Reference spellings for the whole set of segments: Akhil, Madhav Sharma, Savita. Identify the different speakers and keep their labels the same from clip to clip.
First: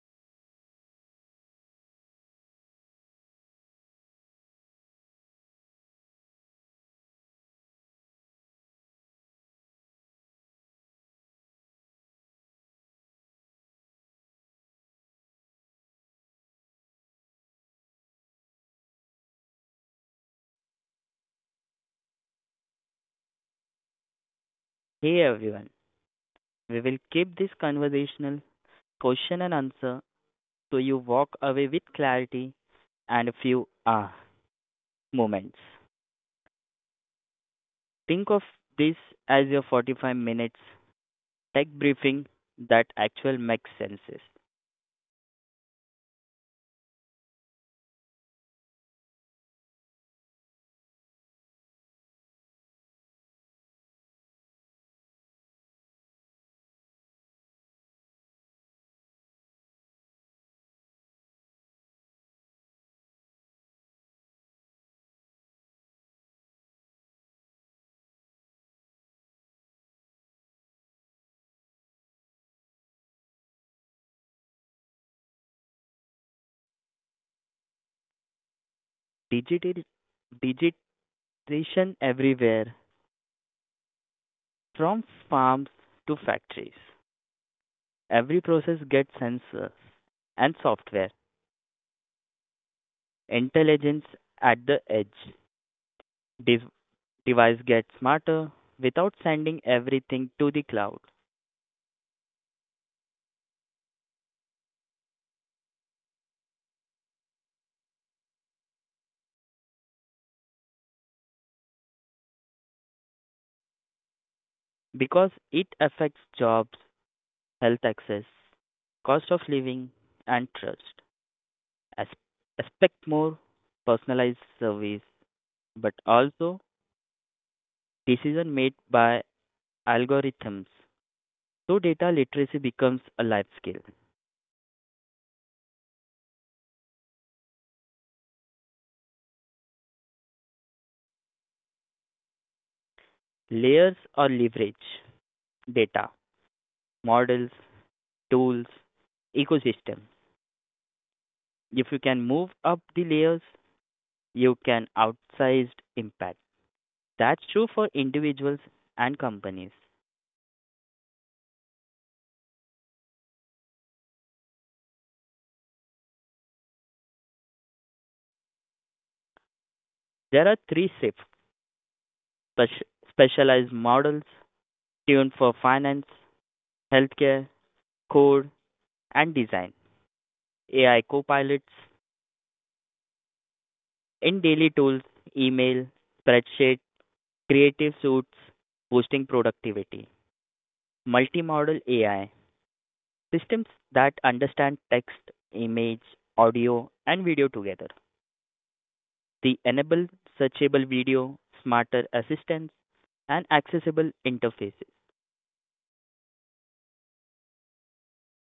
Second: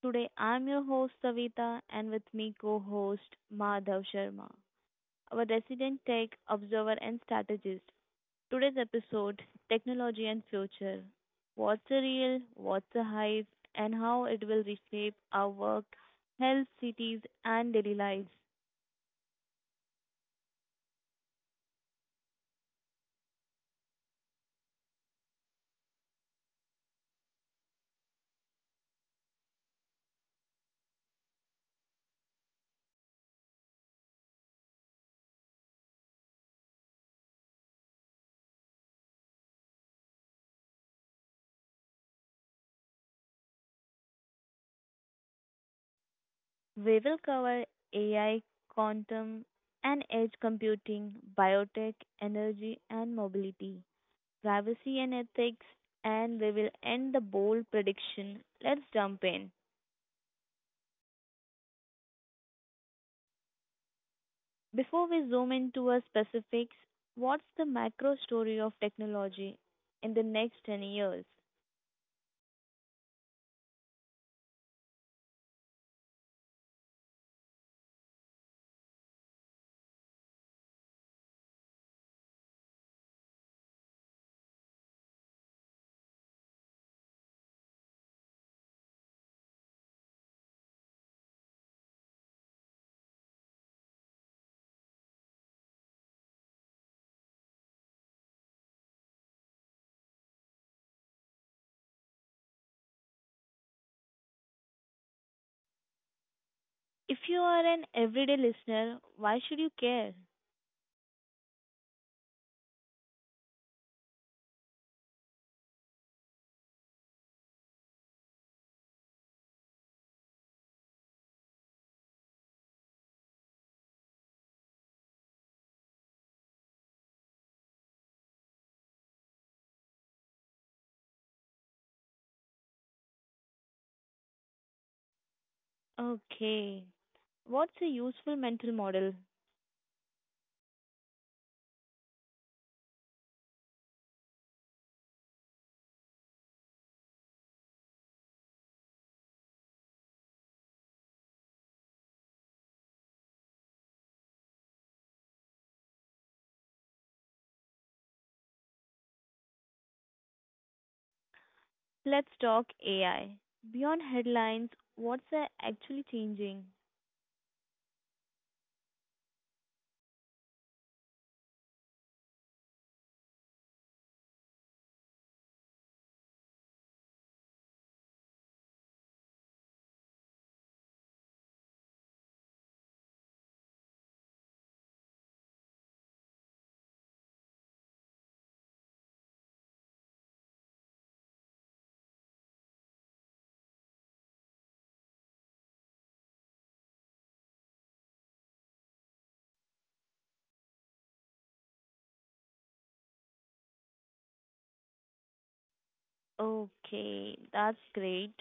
Speaker 1: Today, I'm your host Savita, and with me co-host Madhav Sharma, our resident tech observer and strategist. Today's episode: Technology and Future. What's a real? What's the hype? And how it will reshape our work, health, cities, and daily lives.
Speaker 2: Hey everyone, we will keep this conversational question and answer so you walk away with clarity and a few moments. Think of this as your 45 minutes tech briefing that actually makes sense.
Speaker 1: We will cover AI, quantum, and edge computing, biotech, energy, and mobility. Privacy and ethics, and we will end the bold prediction. Let's jump in. Before we zoom into our specifics, what's the macro story of technology in the next 10 years?
Speaker 2: Digital, Digitization everywhere, from farms to factories. Every process gets sensors and software, intelligence at the edge. This device get smarter without sending everything to the cloud
Speaker 1: If you are an everyday listener, why should you care?
Speaker 2: because it affects jobs, health access, cost of living, and trust. As- Expect more personalized service, but also decision made by algorithms. So data literacy becomes a life skill.
Speaker 1: Okay, what's a useful mental model?
Speaker 2: Layers or leverage data, models, tools, ecosystem. If you can move up the layers, you can outsize impact. That's true for individuals and companies.
Speaker 1: Let's talk AI. Beyond headlines, what's actually changing?
Speaker 2: There are three shifts spec- specialized models tuned for finance, healthcare, code, and design. AI copilots in daily tools, email, spreadsheet, creative suites, boosting productivity. Multimodal AI systems that understand text, image, audio, and video together. The enable searchable video, smarter assistance, and accessible interfaces.
Speaker 1: Okay, that's great.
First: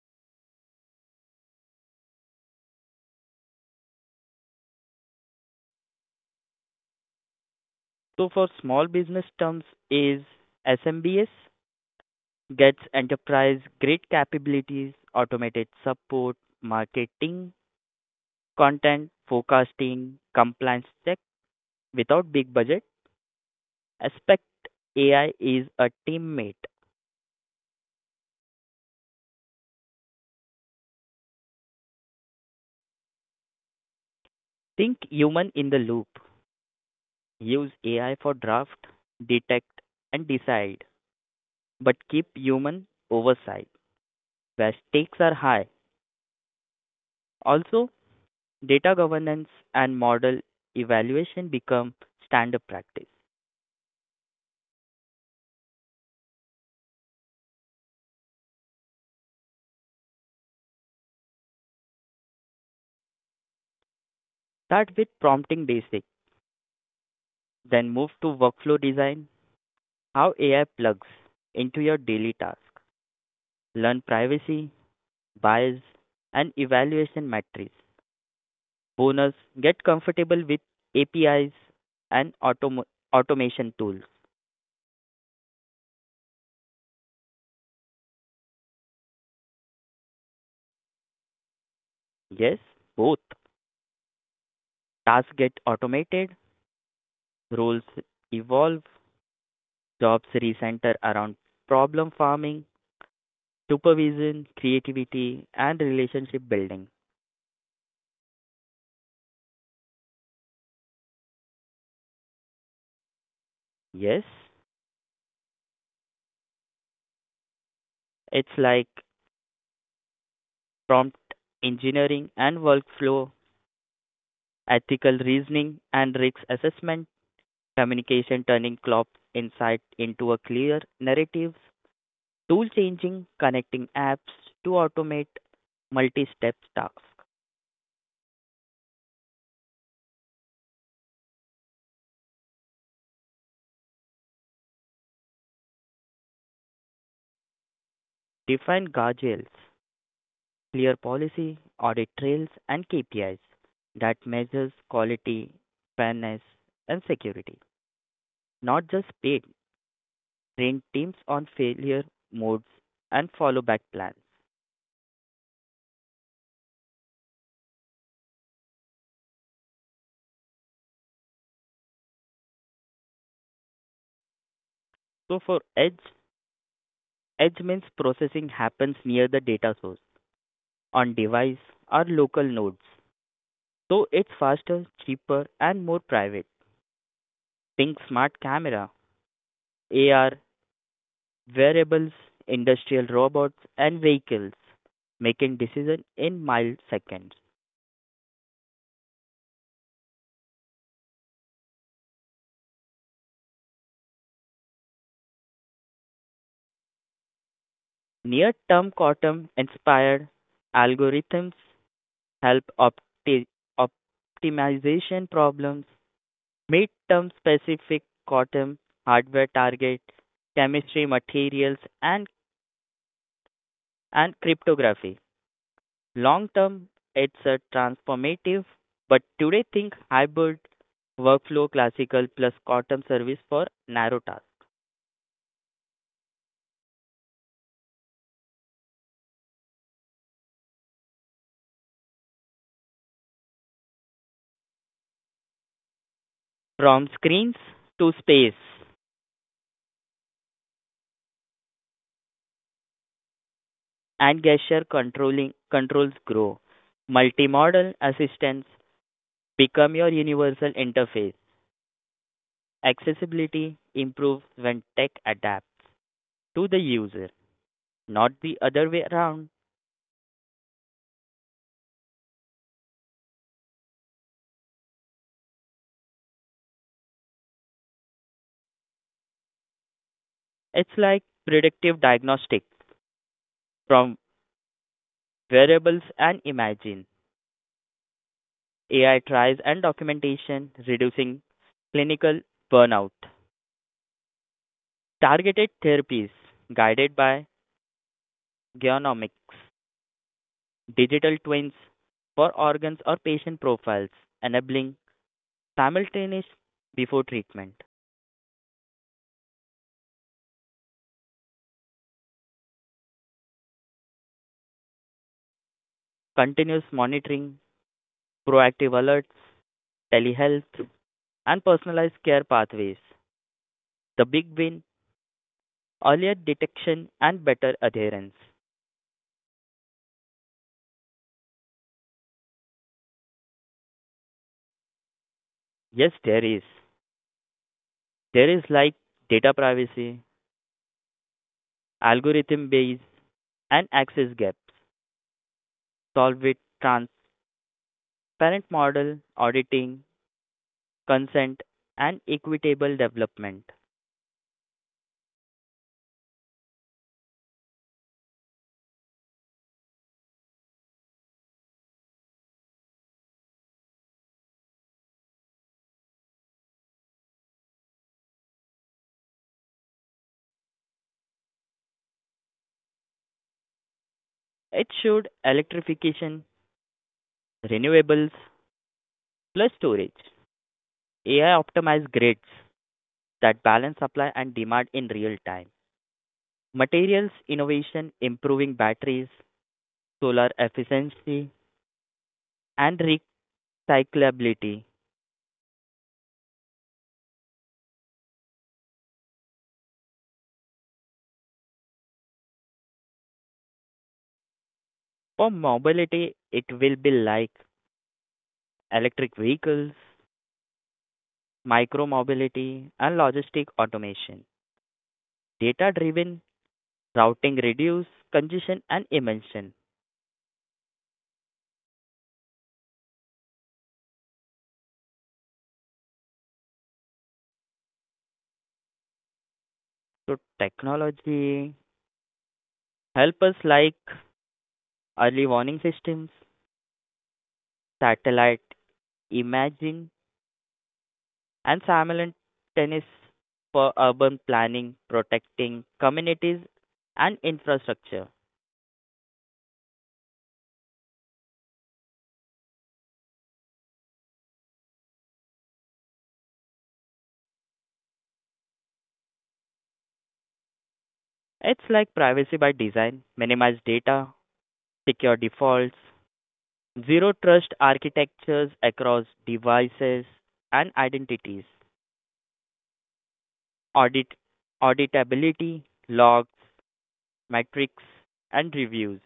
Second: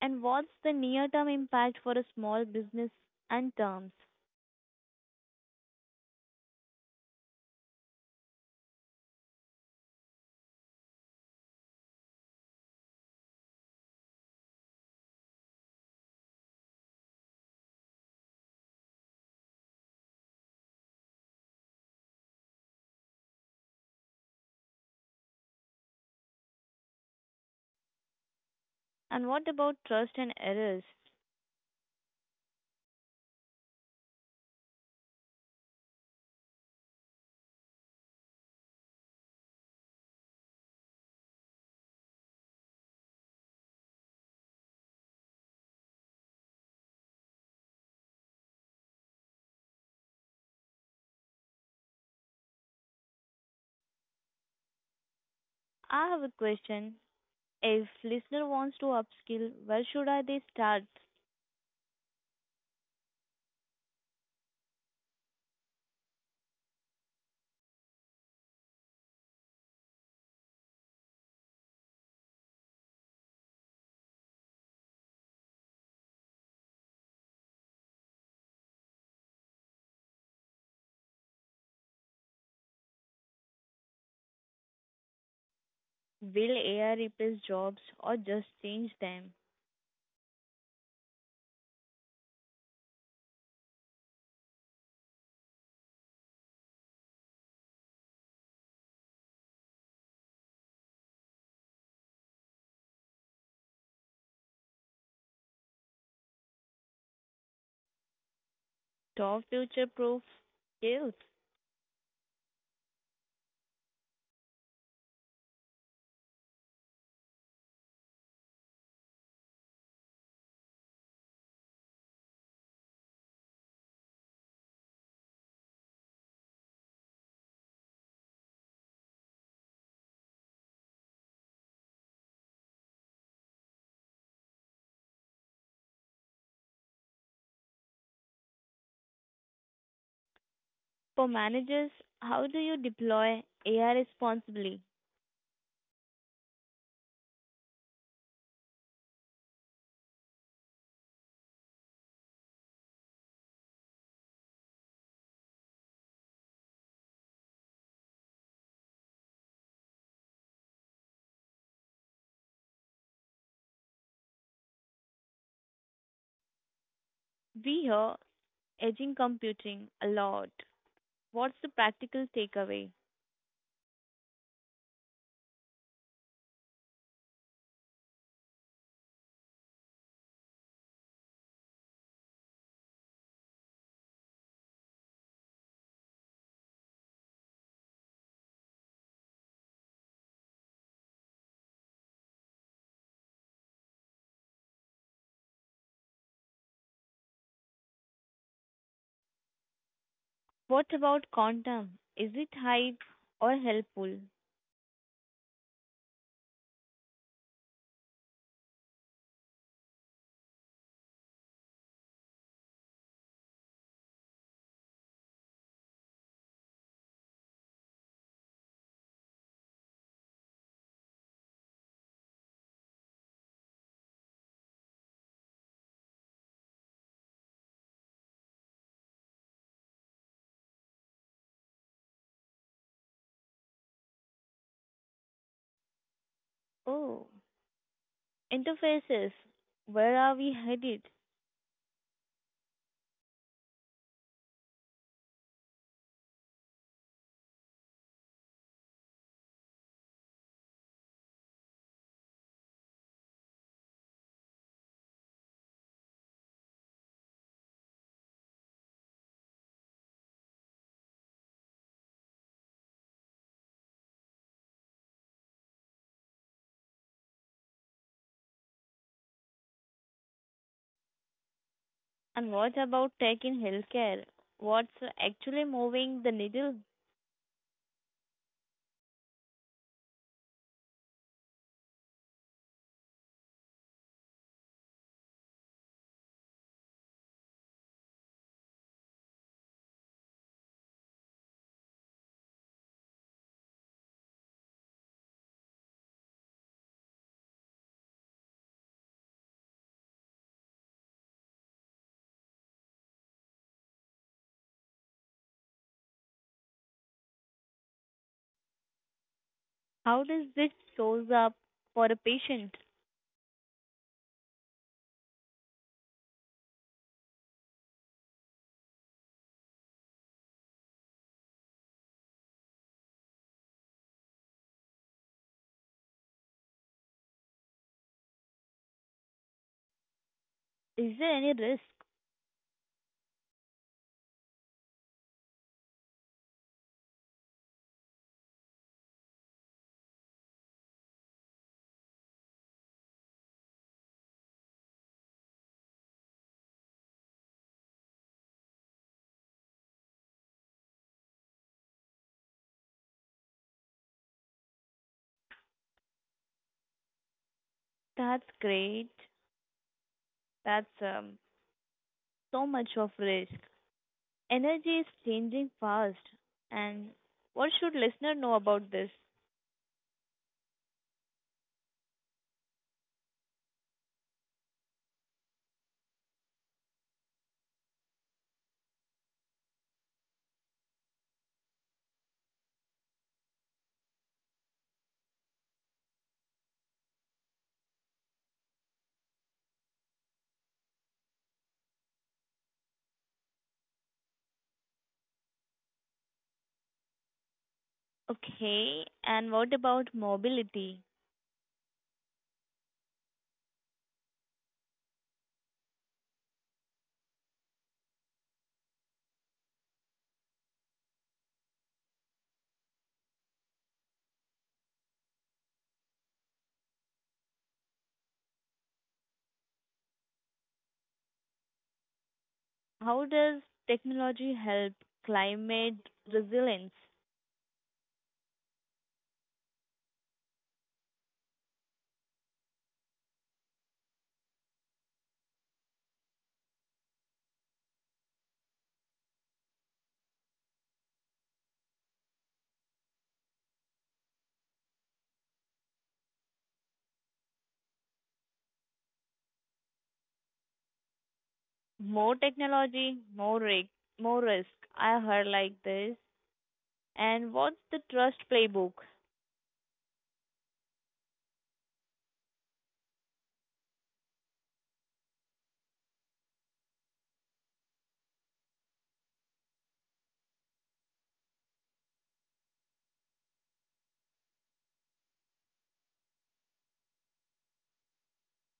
Speaker 1: And what's the near-term impact for a small business and terms?
Speaker 2: So for small business terms is SMBS gets enterprise grade capabilities, automated support, marketing, content, forecasting, compliance check without big budget. Aspect AI is a teammate.
Speaker 1: And what about trust and errors?
Speaker 2: Think human in the loop. Use AI for draft, detect and decide, but keep human oversight where stakes are high. Also data governance and model evaluation become standard practice.
Speaker 1: I have a question. If listener wants to upskill, where should I they start?
Speaker 2: Start with prompting basic, then move to workflow design, how AI plugs into your daily task. Learn privacy, bias, and evaluation metrics. Bonus, get comfortable with APIs and automation tools.
Speaker 1: Will AI replace jobs or just change them?
Speaker 2: Yes, both. Tasks get automated, roles evolve, jobs recenter around problem farming, supervision, creativity, and relationship building.
Speaker 1: Top future-proof skills.
Speaker 2: Yes, it's like prompt engineering and workflow, ethical reasoning and risk assessment, communication turning clock insight into a clear narrative, tool changing, connecting apps to automate multi step tasks,
Speaker 1: For managers, how do you deploy AI responsibly?
Speaker 2: define guardrails, clear policy, audit trails, and KPIs that measures quality, fairness, and security not just paid train teams on failure modes and follow back plans.
Speaker 1: We hear edging computing a lot. What's the practical takeaway?
Speaker 2: So for edge means processing happens near the data source on device or local nodes. So it's faster, cheaper and more private. Think smart camera, AR, wearables, industrial robots and vehicles making decision in milliseconds.
Speaker 1: What about quantum? Is it hype or helpful?
Speaker 2: Near-term quantum inspired algorithms help optimization problems. Midterm specific quantum hardware target, chemistry, materials, and cryptography. Long term, it's a transformative, but today think hybrid workflow classical plus quantum service for narrow tasks.
Speaker 1: Oh, interfaces. Where are we headed?
Speaker 2: From screens to space and gesture controlling controls grow. Multimodal assistants become your universal interface. Accessibility improves when tech adapts to the user, not the other way around.
Speaker 1: And what about tech in healthcare? What's actually moving the needle?
Speaker 2: It's like predictive diagnostics from variables and imagine AI trials and documentation, reducing clinical burnout. Targeted therapies guided by genomics, digital twins for organs or patient profiles, enabling simultaneous before treatment,
Speaker 1: How does this shows up for a patient?
Speaker 2: continuous monitoring, proactive alerts, telehealth, and personalized care pathways. The big win earlier detection and better adherence.
Speaker 1: Is there any risk?
Speaker 2: Yes, there is. There is like data privacy, algorithm base, and access gaps solve with transparent model, auditing, consent, and equitable development.
Speaker 1: That's great. That's So much of risk. Energy is changing fast. And what should listener know about this?
Speaker 2: It should electrification, renewables, plus storage. AI optimized grids that balance supply and demand in real time. Materials innovation improving batteries, solar efficiency, and recyclability.
Speaker 1: Okay, and what about mobility?
Speaker 2: For mobility, it will be like electric vehicles, micromobility, and logistic automation. Data-driven routing reduce congestion and emission.
Speaker 1: How does technology help climate resilience?
Speaker 2: So technology help us like early warning systems, satellite imaging, and simultaneous for urban planning, protecting communities and infrastructure.
Speaker 1: More technology, more risk, more risk. I heard like this. And what's the trust playbook?
Speaker 2: It's like privacy by design, minimize data, secure defaults, Zero Trust architectures across devices and identities, audit, auditability, logs, metrics, and reviews.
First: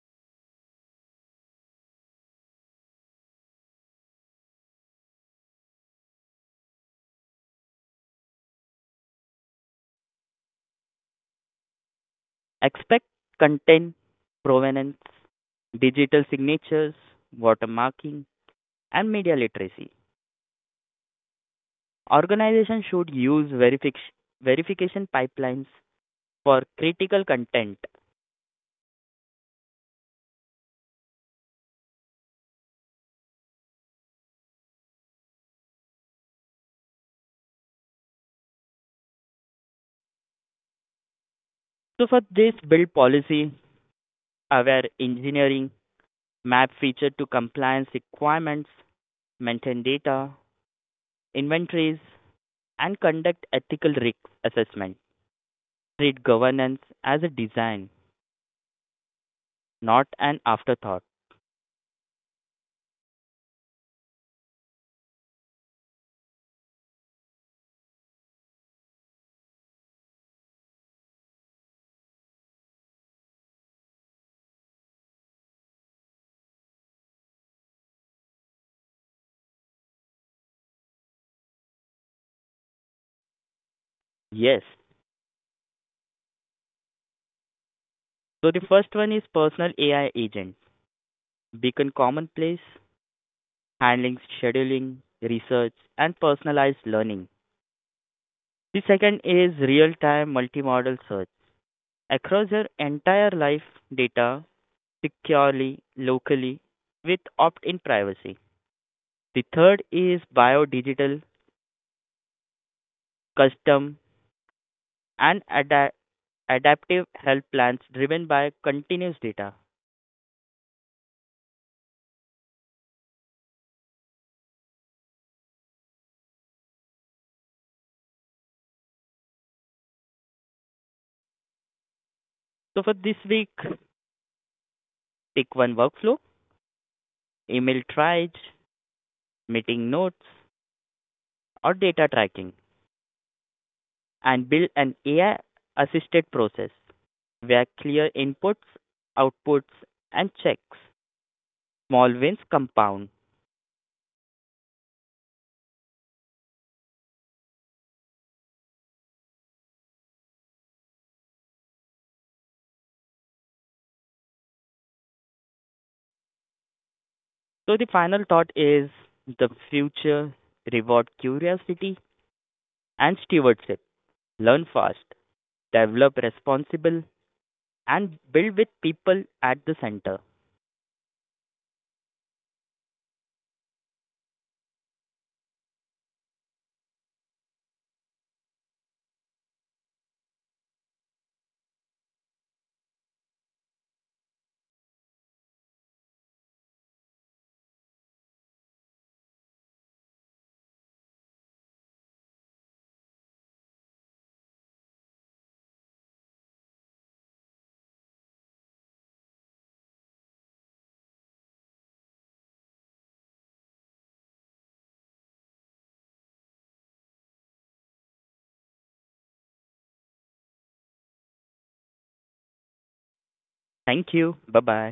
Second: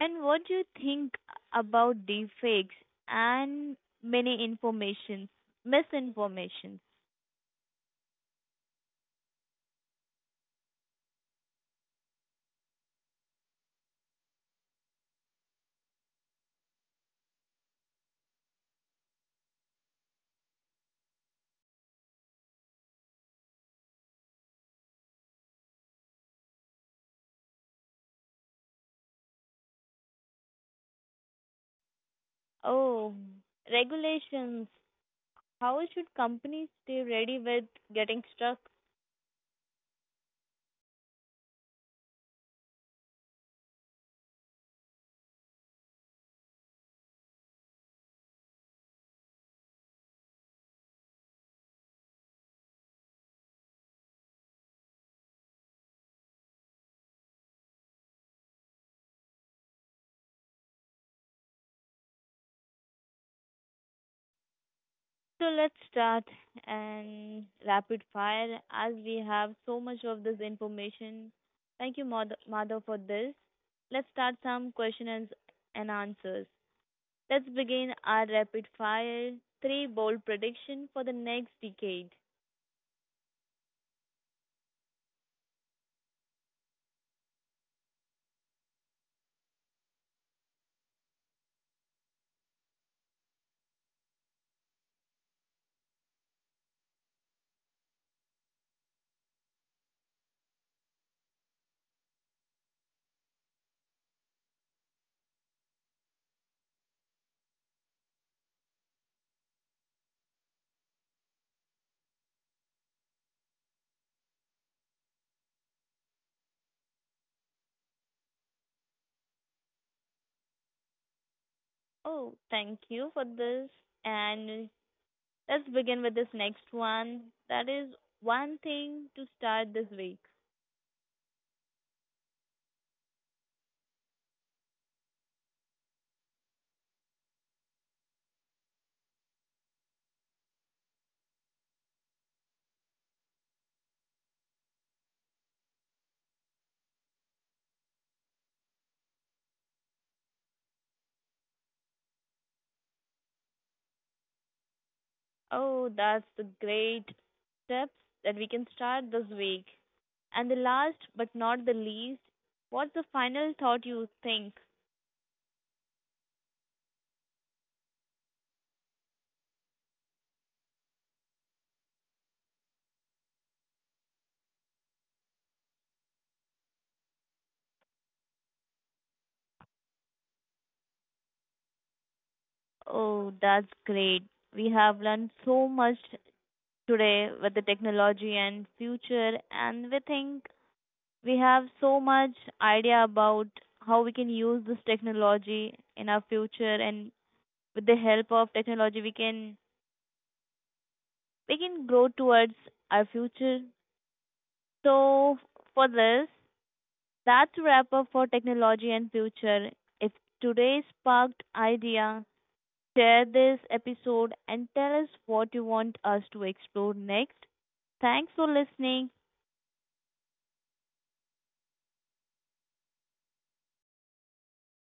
Speaker 1: And what do you think about deepfakes and many informations, misinformations?
Speaker 2: Expect content provenance, digital signatures, watermarking, and media literacy. Organizations should use verification pipelines for critical content.
Speaker 1: Oh, regulations. How should companies stay ready with getting stuck?
Speaker 2: So, for this, build policy aware engineering, map feature to compliance requirements, maintain data, inventories, and conduct ethical risk assessment. Treat governance as a design, not an afterthought.
Speaker 1: So let's start and rapid fire as we have so much of this information. Thank you, mother, for this. Let's start some questions and answers. Let's begin our rapid fire three bold prediction for the next decade.
Speaker 2: Yes. So the first one is personal AI agents. Beacon commonplace, handling scheduling, research, and personalized learning. The second is real time multimodal search. Across your entire life data securely, locally, with opt in privacy. The third is biodigital custom and adaptive health plans driven by continuous data.
Speaker 1: Oh, thank you for this. And let's begin with this next one. That is one thing to start this week.
Speaker 2: So for this week, pick one workflow, email triage, meeting notes, or data tracking, and build an AI assisted process where clear inputs, outputs, and checks, small wins compound.
Speaker 1: Oh, that's the great steps that we can start this week. And the last but not the least, what's the final thought you think?
Speaker 2: So the final thought is the future reward curiosity and stewardship. Learn fast, develop responsible, and build with people at the center.
Speaker 1: Oh, that's great. We have learned so much today with the technology and future, and we think we have so much idea about how we can use this technology in our future, and with the help of technology, we can grow towards our future. So for this, that's a wrap up for technology and future. If today sparked idea, share this episode and tell us what you want us to explore next. Thanks for listening.
Speaker 2: Thank you. Bye bye.